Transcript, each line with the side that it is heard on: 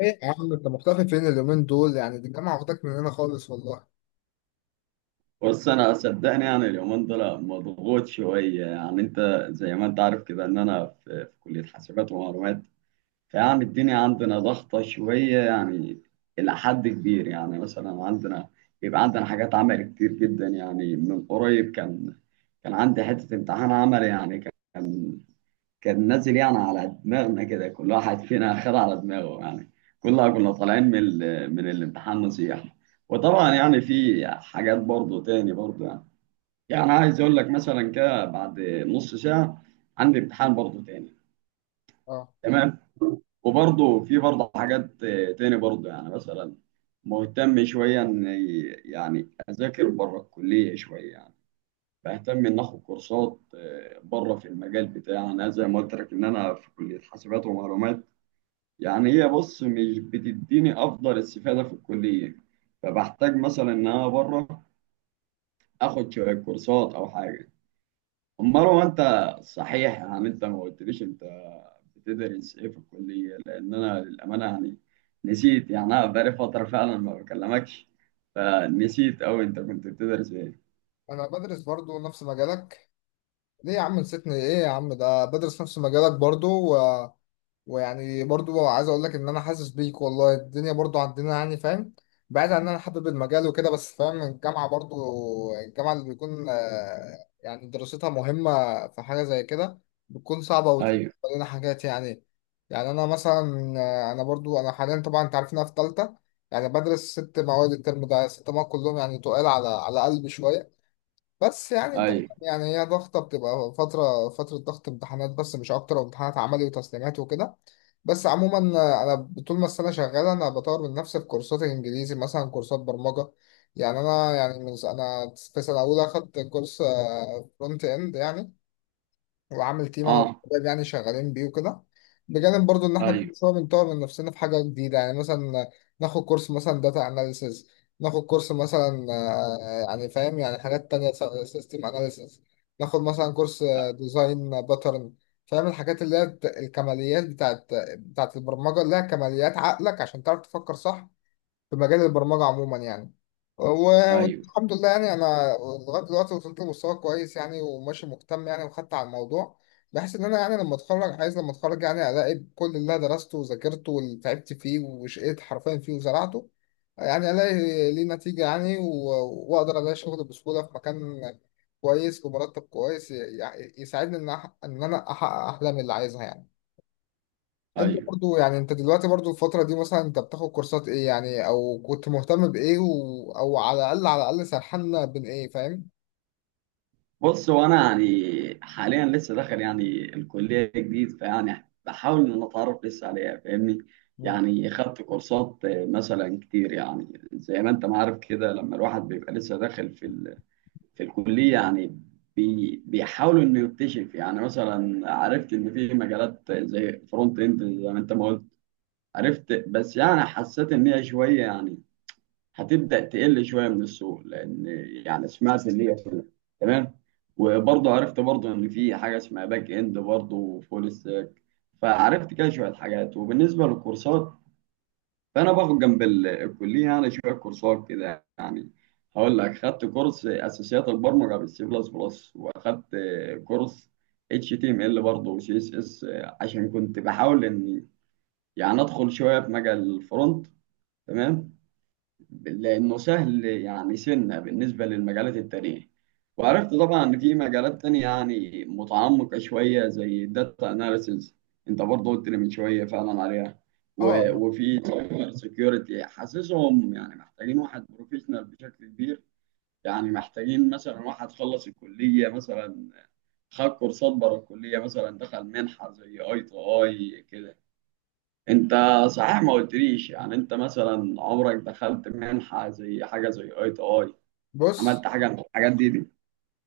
left: ايه يا عم، انت مختفي فين اليومين دول؟ يعني دي الجامعه واخداك مننا خالص والله.
right: بص، انا صدقني يعني اليومين دول مضغوط شويه. يعني انت زي ما انت عارف كده ان انا في كليه حاسبات ومعلومات. فيعني الدنيا عندنا ضغطه شويه يعني الى حد كبير. يعني مثلا عندنا بيبقى عندنا حاجات عمل كتير جدا. يعني من قريب كان عندي حته امتحان عمل يعني. كان كان نازل يعني على دماغنا كده، كل واحد فينا خد على دماغه يعني. كلنا كنا طالعين من من الامتحان نصيحه. وطبعا يعني في حاجات برضو تاني برضو يعني. يعني أنا عايز اقول لك مثلا كده، بعد نص ساعه عندي امتحان برضه تاني.
left: اه،
right: تمام. وبرضه في برضه حاجات تاني برضه. يعني مثلا مهتم شويه ان يعني اذاكر بره الكليه شويه يعني. بهتم ان اخد كورسات بره في المجال بتاعي. انا زي ما قلت لك ان انا في كليه حاسبات ومعلومات. يعني هي، بص، مش بتديني افضل استفاده في الكليه. فبحتاج مثلا ان انا بره اخد شويه كورسات او حاجه. مروه، انت صحيح يعني، انت ما قلتليش انت بتدرس ايه في الكليه؟ لان انا للامانه يعني نسيت يعني. انا بقالي فتره فعلا ما بكلمكش، فنسيت اوي انت كنت بتدرس ايه.
left: انا بدرس برضو نفس مجالك. ليه يا عم نسيتني؟ ايه يا عم، ده بدرس نفس مجالك برضو. ويعني برضو عايز اقول لك ان انا حاسس بيك والله، الدنيا برضو عندنا يعني فاهم. بعيد عن ان انا حابب المجال وكده، بس فاهم الجامعة برضو. الجامعة اللي بيكون يعني دراستها مهمة، في حاجة زي كده بتكون صعبة وتقول
right: ايوه.
left: لنا حاجات يعني. يعني انا مثلا انا برضو انا حاليا طبعا انت عارف إن انا في تالتة، يعني بدرس 6 مواد الترم ده، 6 مواد كلهم يعني تقال على قلبي شوية. بس يعني تمام،
right: ايوه.
left: يعني هي ضغطة بتبقى فترة فترة ضغط امتحانات بس مش أكتر، وامتحانات عملي وتسليمات وكده. بس عموما أنا طول ما السنة شغالة أنا بطور من نفسي في كورسات الإنجليزي مثلا كورسات برمجة. يعني أنا يعني من أنا في سنة أولى أخدت كورس فرونت إند يعني، وعامل تيم انا
right: اه.
left: والشباب يعني شغالين بيه وكده. بجانب برضو ان احنا
right: ايوه.
left: كل شويه بنطور من نفسنا في حاجه جديده، يعني مثلا ناخد كورس مثلا داتا اناليسز، ناخد كورس مثلا يعني فاهم يعني حاجات تانية، سيستم اناليسز، ناخد مثلا كورس ديزاين باترن. فاهم الحاجات اللي هي الكماليات بتاعت البرمجه اللي هي كماليات عقلك عشان تعرف تفكر صح في مجال البرمجة عموما يعني.
right: ايوه.
left: والحمد لله يعني أنا لغاية دلوقتي وصلت لمستوى كويس يعني، وماشي مهتم يعني وخدت على الموضوع، بحيث إن أنا يعني لما أتخرج عايز لما أتخرج يعني ألاقي كل اللي أنا درسته وذاكرته واللي تعبت فيه وشقيت حرفيا فيه وزرعته، يعني ألاقي ليه نتيجة يعني وأقدر ألاقي شغل بسهولة في مكان كويس بمرتب كويس يساعدني إن إن أنا أحقق أحلامي اللي عايزها يعني. انت
right: ايوه.
left: برضو يعني انت دلوقتي برضو الفترة دي مثلا انت بتاخد كورسات ايه يعني، او كنت مهتم بايه او على الاقل سرحنا بين ايه فاهم؟
right: بص، هو انا يعني حاليا لسه داخل يعني الكليه جديد. فيعني بحاول ان أنا اتعرف لسه عليها فاهمني.
left: مم.
right: يعني خدت كورسات مثلا كتير، يعني زي ما انت ما عارف كده، لما الواحد بيبقى لسه داخل في في الكلية يعني بيحاولوا إنه يكتشف. يعني مثلا عرفت إن في مجالات زي فرونت إند زي ما أنت ما قلت. عرفت، بس يعني حسيت إن هي شوية يعني هتبدأ تقل شوية من السوق، لأن يعني سمعت اللي هي كده. تمام. وبرضه عرفت برضه إن في حاجة اسمها باك إند برضه وفول ستاك. فعرفت كده شوية حاجات. وبالنسبة للكورسات، فانا باخد جنب الكليه يعني شويه كورسات كده يعني. هقول لك، خدت كورس اساسيات البرمجه بالسي بلس بلس، واخدت كورس اتش تي ام ال برضه وسي اس اس، عشان كنت بحاول اني يعني ادخل شويه في مجال الفرونت. تمام. لأنه سهل يعني سنة بالنسبة للمجالات التانية. وعرفت طبعا إن في مجالات تانية يعني متعمقة شوية زي الداتا أناليسيز، أنت برضه قلت لي من شوية فعلا عليها، و-
left: اه،
right: وفي سايبر سيكيورتي حاسسهم يعني محتاجين واحد بروفيشنال بشكل كبير. يعني محتاجين مثلا واحد خلص الكلية، مثلا خد كورسات بره الكلية، مثلا دخل منحة زي اي تو اي كده. انت صحيح ما قلتليش يعني، انت مثلا عمرك دخلت منحة زي حاجة زي اي تي اي؟
left: بص
right: عملت حاجة من الحاجات دي؟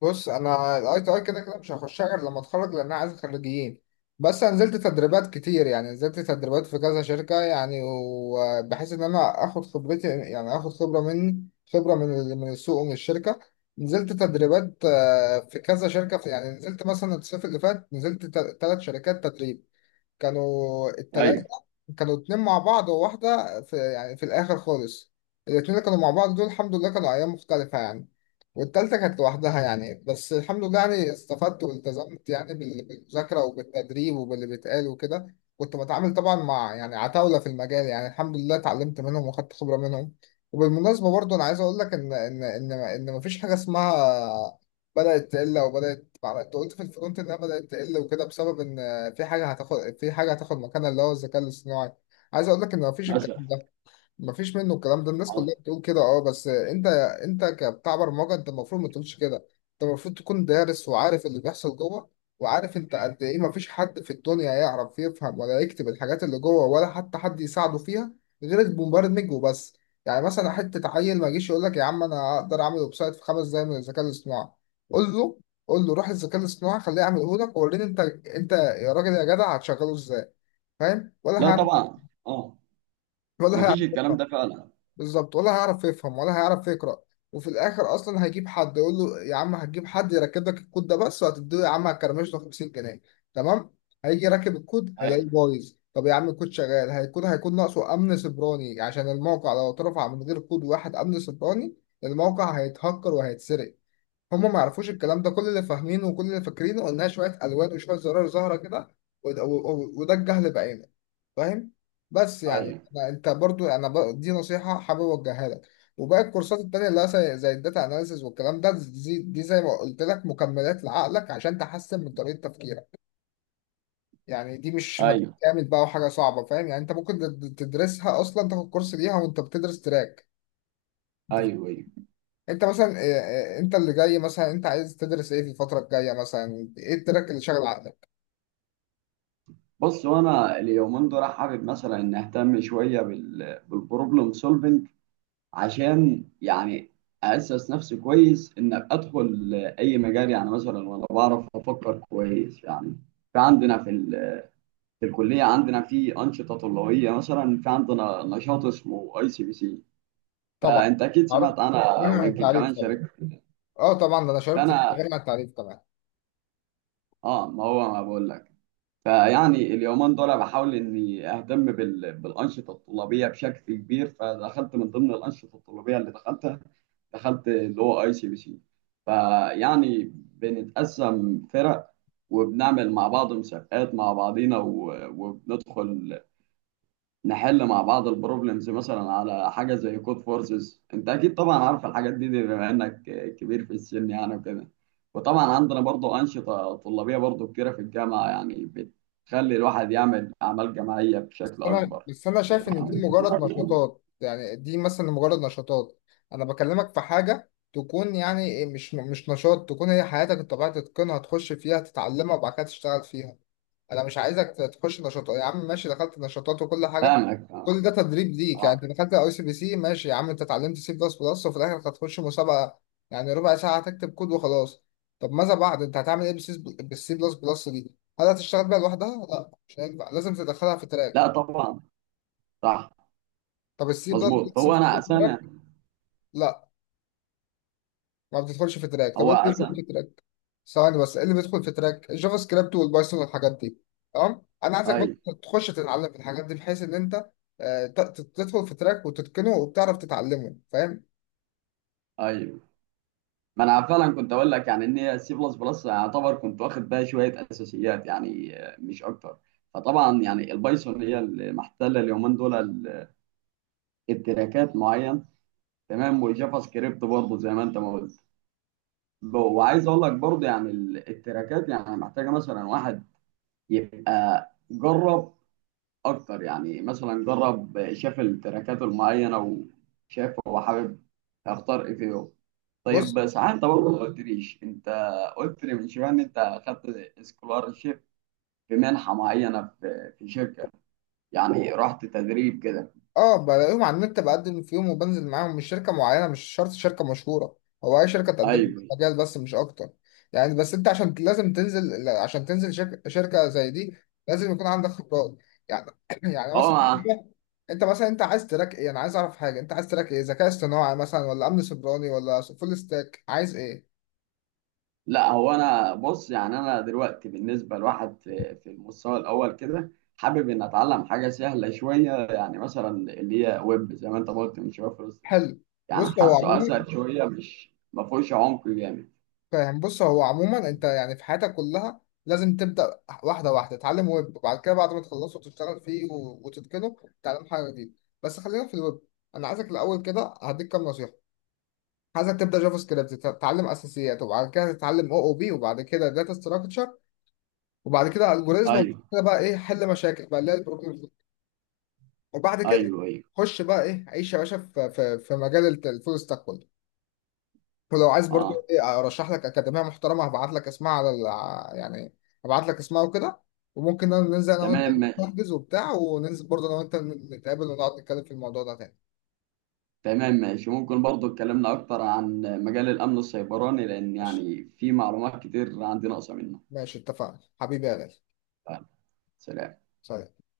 left: بص انا الاي تي اي كده كده مش هخشها غير لما اتخرج لان انا عايز خريجين. بس انا نزلت تدريبات كتير يعني، نزلت تدريبات في كذا شركة يعني، وبحيث ان انا اخد خبرتي يعني اخد خبرة مني، خبرة من من السوق ومن الشركة. نزلت تدريبات في كذا شركة، في يعني نزلت مثلا الصيف اللي فات نزلت 3 شركات تدريب. كانوا التلاتة،
right: ايوه.
left: كانوا اتنين مع بعض وواحدة في يعني في الآخر خالص. الاتنين اللي كانوا مع بعض دول الحمد لله كانوا أيام مختلفة يعني، والتالتة كانت لوحدها يعني. بس الحمد لله يعني استفدت والتزمت يعني بالمذاكرة وبالتدريب وباللي بيتقال وكده. كنت بتعامل طبعا مع يعني عتاولة في المجال، يعني الحمد لله اتعلمت منهم وخدت خبرة منهم. وبالمناسبة برضو أنا عايز أقول لك إن مفيش حاجة اسمها بدأت تقل أو بدأت أنت قلت في الفرونت إنها بدأت تقل وكده بسبب إن في حاجة هتاخد مكانها اللي هو الذكاء الاصطناعي. عايز أقول لك إن مفيش الكلام
right: مثلا.
left: ده، مفيش منه. الكلام ده الناس
right: اه.
left: كلها بتقول كده، اه، بس انت كبتاع برمجه، انت المفروض ما تقولش كده، انت المفروض تكون دارس وعارف اللي بيحصل جوه، وعارف انت قد ايه مفيش حد في الدنيا يعرف يفهم ولا يكتب الحاجات اللي جوه ولا حتى حد يساعده فيها غير المبرمج وبس. يعني مثلا حته عيل ما يجيش يقول لك يا عم انا اقدر اعمل ويب سايت في 5 دقايق من الذكاء الاصطناعي، قول له، قول له روح الذكاء الاصطناعي خليه يعمله لك ووريني انت، انت يا راجل يا جدع هتشغله ازاي؟ فاهم؟ ولا
right: لا
left: هيعمل،
right: طبعا. اه.
left: ولا
right: مفيش
left: هيعمل
right: الكلام ده فعلا.
left: بالظبط، ولا هيعرف يفهم ولا هيعرف يقرأ. وفي الآخر أصلا هيجيب حد يقول له يا عم هتجيب حد يركب لك الكود ده بس، وهتديه يا عم هتكرمش له 50 جنيه؟ تمام، هيجي راكب الكود
right: ايوه.
left: هيلاقيه بايظ. طب يا عم الكود شغال، هيكون ناقصه أمن سيبراني، عشان الموقع لو اترفع من غير كود واحد أمن سيبراني الموقع هيتهكر وهيتسرق. هما ما يعرفوش الكلام ده، كل اللي فاهمينه وكل اللي فاكرينه إنها شوية ألوان وشوية زرار ظاهرة كده، وده وده الجهل بعينه، فاهم؟ بس يعني
right: ايوه.
left: انت برضو انا دي نصيحة حابب اوجهها لك، وباقي الكورسات التانية اللي هي زي الداتا اناليسز والكلام ده، دي زي ما قلت لك مكملات لعقلك عشان تحسن من طريقة تفكيرك. يعني دي مش مجال
right: ايوه.
left: كامل بقى وحاجة صعبة، فاهم؟ يعني انت ممكن تدرسها اصلا، تاخد كورس ليها وانت بتدرس تراك. انت فا-
right: ايوه. ايوه.
left: انت مثلا انت اللي جاي مثلا انت عايز تدرس ايه في الفترة الجاية، مثلا ايه التراك اللي شاغل عقلك؟
right: بص، وانا اليومين دول حابب مثلا ان اهتم شوية بالبروبلم سولفنج، عشان يعني اسس نفسي كويس ان ابقى ادخل اي مجال، يعني مثلا وانا بعرف افكر كويس يعني. فعندنا في الكلية عندنا في أنشطة طلابية، مثلا في عندنا نشاط اسمه أي سي بي سي.
left: طبعا
right: فأنت أكيد
left: عارف،
right: سمعت عنها
left: منع
right: ويمكن
left: التعريف
right: كمان
left: طبعا.
right: شاركت.
left: اه طبعا، ده انا شاركت في
right: فأنا
left: منع التعريف طبعا.
right: ما هو ما بقول لك. فيعني اليومين دول بحاول إني أهتم بالأنشطة الطلابية بشكل كبير. فدخلت من ضمن الأنشطة الطلابية اللي دخلتها، دخلت اللي هو أي سي بي سي. فيعني بنتقسم فرق، وبنعمل مع بعض مسابقات مع بعضينا وبندخل نحل مع بعض البروبلمز مثلا على حاجه زي كود فورسز. انت اكيد طبعا عارف الحاجات دي بما انك كبير في السن يعني وكده. وطبعا عندنا برضو انشطه طلابيه برضو كتيره في الجامعه، يعني بتخلي الواحد يعمل اعمال جماعيه
left: بس
right: بشكل
left: انا
right: اكبر
left: بس انا شايف ان دي
right: يعني.
left: مجرد نشاطات، يعني دي مثلا مجرد نشاطات. انا بكلمك في حاجه تكون يعني مش نشاط، تكون هي حياتك انت بقى تتقنها، تخش فيها تتعلمها وبعد كده تشتغل فيها. انا مش عايزك تخش نشاطات يا عم، ماشي دخلت نشاطات وكل حاجه،
right: فاهمك، فاهمك.
left: كل ده تدريب ليك.
right: اه.
left: يعني انت دخلت اي سي بي سي ماشي يا عم، انت اتعلمت سي بلس بلس وفي الاخر هتخش مسابقه، يعني ربع ساعه هتكتب كود وخلاص. طب ماذا بعد، انت هتعمل ايه بالسي بلس بلس دي؟ هل هتشتغل بيها لوحدها؟ لا مش هينفع، لازم تدخلها في
right: لا
left: تراك.
right: طبعا. صح.
left: طب السي بلس
right: مظبوط.
left: بلس
right: هو انا
left: بتدخل في
right: اساسا.
left: تراك؟ لا، ما بتدخلش في تراك. طب
right: هو
left: ايه اللي بيدخل
right: اساسا.
left: في تراك؟ ثواني بس، ايه اللي بيدخل في تراك؟ الجافا سكريبت والبايثون والحاجات دي. تمام؟ انا عايزك
right: اي.
left: بقى تخش تتعلم في الحاجات دي بحيث ان انت تدخل في تراك وتتقنه وبتعرف تتعلمه، فاهم؟
right: اي. ما انا فعلا كنت اقول لك يعني ان هي سي بلس بلس يعتبر كنت واخد بها شويه اساسيات يعني، مش اكتر. فطبعا يعني البايثون هي اللي محتله اليومين دول، التراكات معين. تمام. والجافا سكريبت برضه زي ما انت ما قلت. وعايز اقول لك برضه يعني التراكات يعني محتاجه مثلا واحد يبقى جرب اكتر، يعني مثلا جرب شاف التراكات المعينه وشاف هو حابب اختار ايه فيهم.
left: بص،
right: طيب، ساعات انت برضه ما قلتليش، انت قلت لي من شويه ان انت اخدت سكولارشيب في منحه معينه في شركه، يعني رحت تدريب كده.
left: اه بلاقيهم على النت، بقدم فيهم وبنزل معاهم، مش شركة معينة، مش شرط شركة مشهورة. هو اي شركة تقدم لك
right: ايوه.
left: مجال بس، مش اكتر. يعني بس انت عشان لازم تنزل، عشان تنزل شركة زي دي لازم يكون عندك خبرات. يعني يعني مثلا،
right: هو
left: انت مثلا انت عايز تراك ايه؟ انا عايز اعرف حاجه، انت عايز تراك ايه؟ ذكاء اصطناعي مثلا ولا امن سيبراني ولا فول ستاك؟ عايز ايه؟
right: لا، هو انا بص يعني انا دلوقتي بالنسبه لواحد في المستوى الاول كده حابب ان اتعلم حاجه سهله شويه، يعني مثلا اللي هي ويب زي ما انت قلت من شويه.
left: حلو.
right: يعني
left: بص هو
right: حاسه
left: عموما
right: اسهل شويه مش ما فيهوش عمق جامد.
left: بص هو عموما، انت يعني في حياتك كلها لازم تبدا واحده واحده، تتعلم ويب وبعد كده بعد ما تخلصه تشتغل فيه وتتقنه، تتعلم حاجه جديده. بس خلينا في الويب، انا عايزك الاول كده هديك كام نصيحه. عايزك تبدا جافا سكريبت، تتعلم اساسيات، وبعد كده تتعلم او او بي، وبعد كده داتا ستراكشر، وبعد كده الجوريزم، وبعد
right: ايوه.
left: كده بقى ايه حل مشاكل بقى اللي هي البروبلم، وبعد كده
right: ايوه. ايوه.
left: خش بقى ايه عيش يا باشا في في مجال الفول ستاك كله. ولو عايز برضو
right: اه.
left: ايه ارشح لك اكاديميه محترمه هبعت لك اسمها على يعني هبعت لك اسمها وكده. وممكن ننزل انا وانت
right: تمام ماشي.
left: نحجز وبتاع، وننزل برضو انا وانت نتقابل ونقعد نتكلم في الموضوع ده تاني.
right: تمام ماشي. ممكن برضو اتكلمنا اكتر عن مجال الامن السيبراني، لان
left: ماشي،
right: يعني في معلومات كتير عندي ناقصه منه.
left: ماشي، اتفقنا حبيبي يا غالي.
right: يلا، سلام.
left: سلام.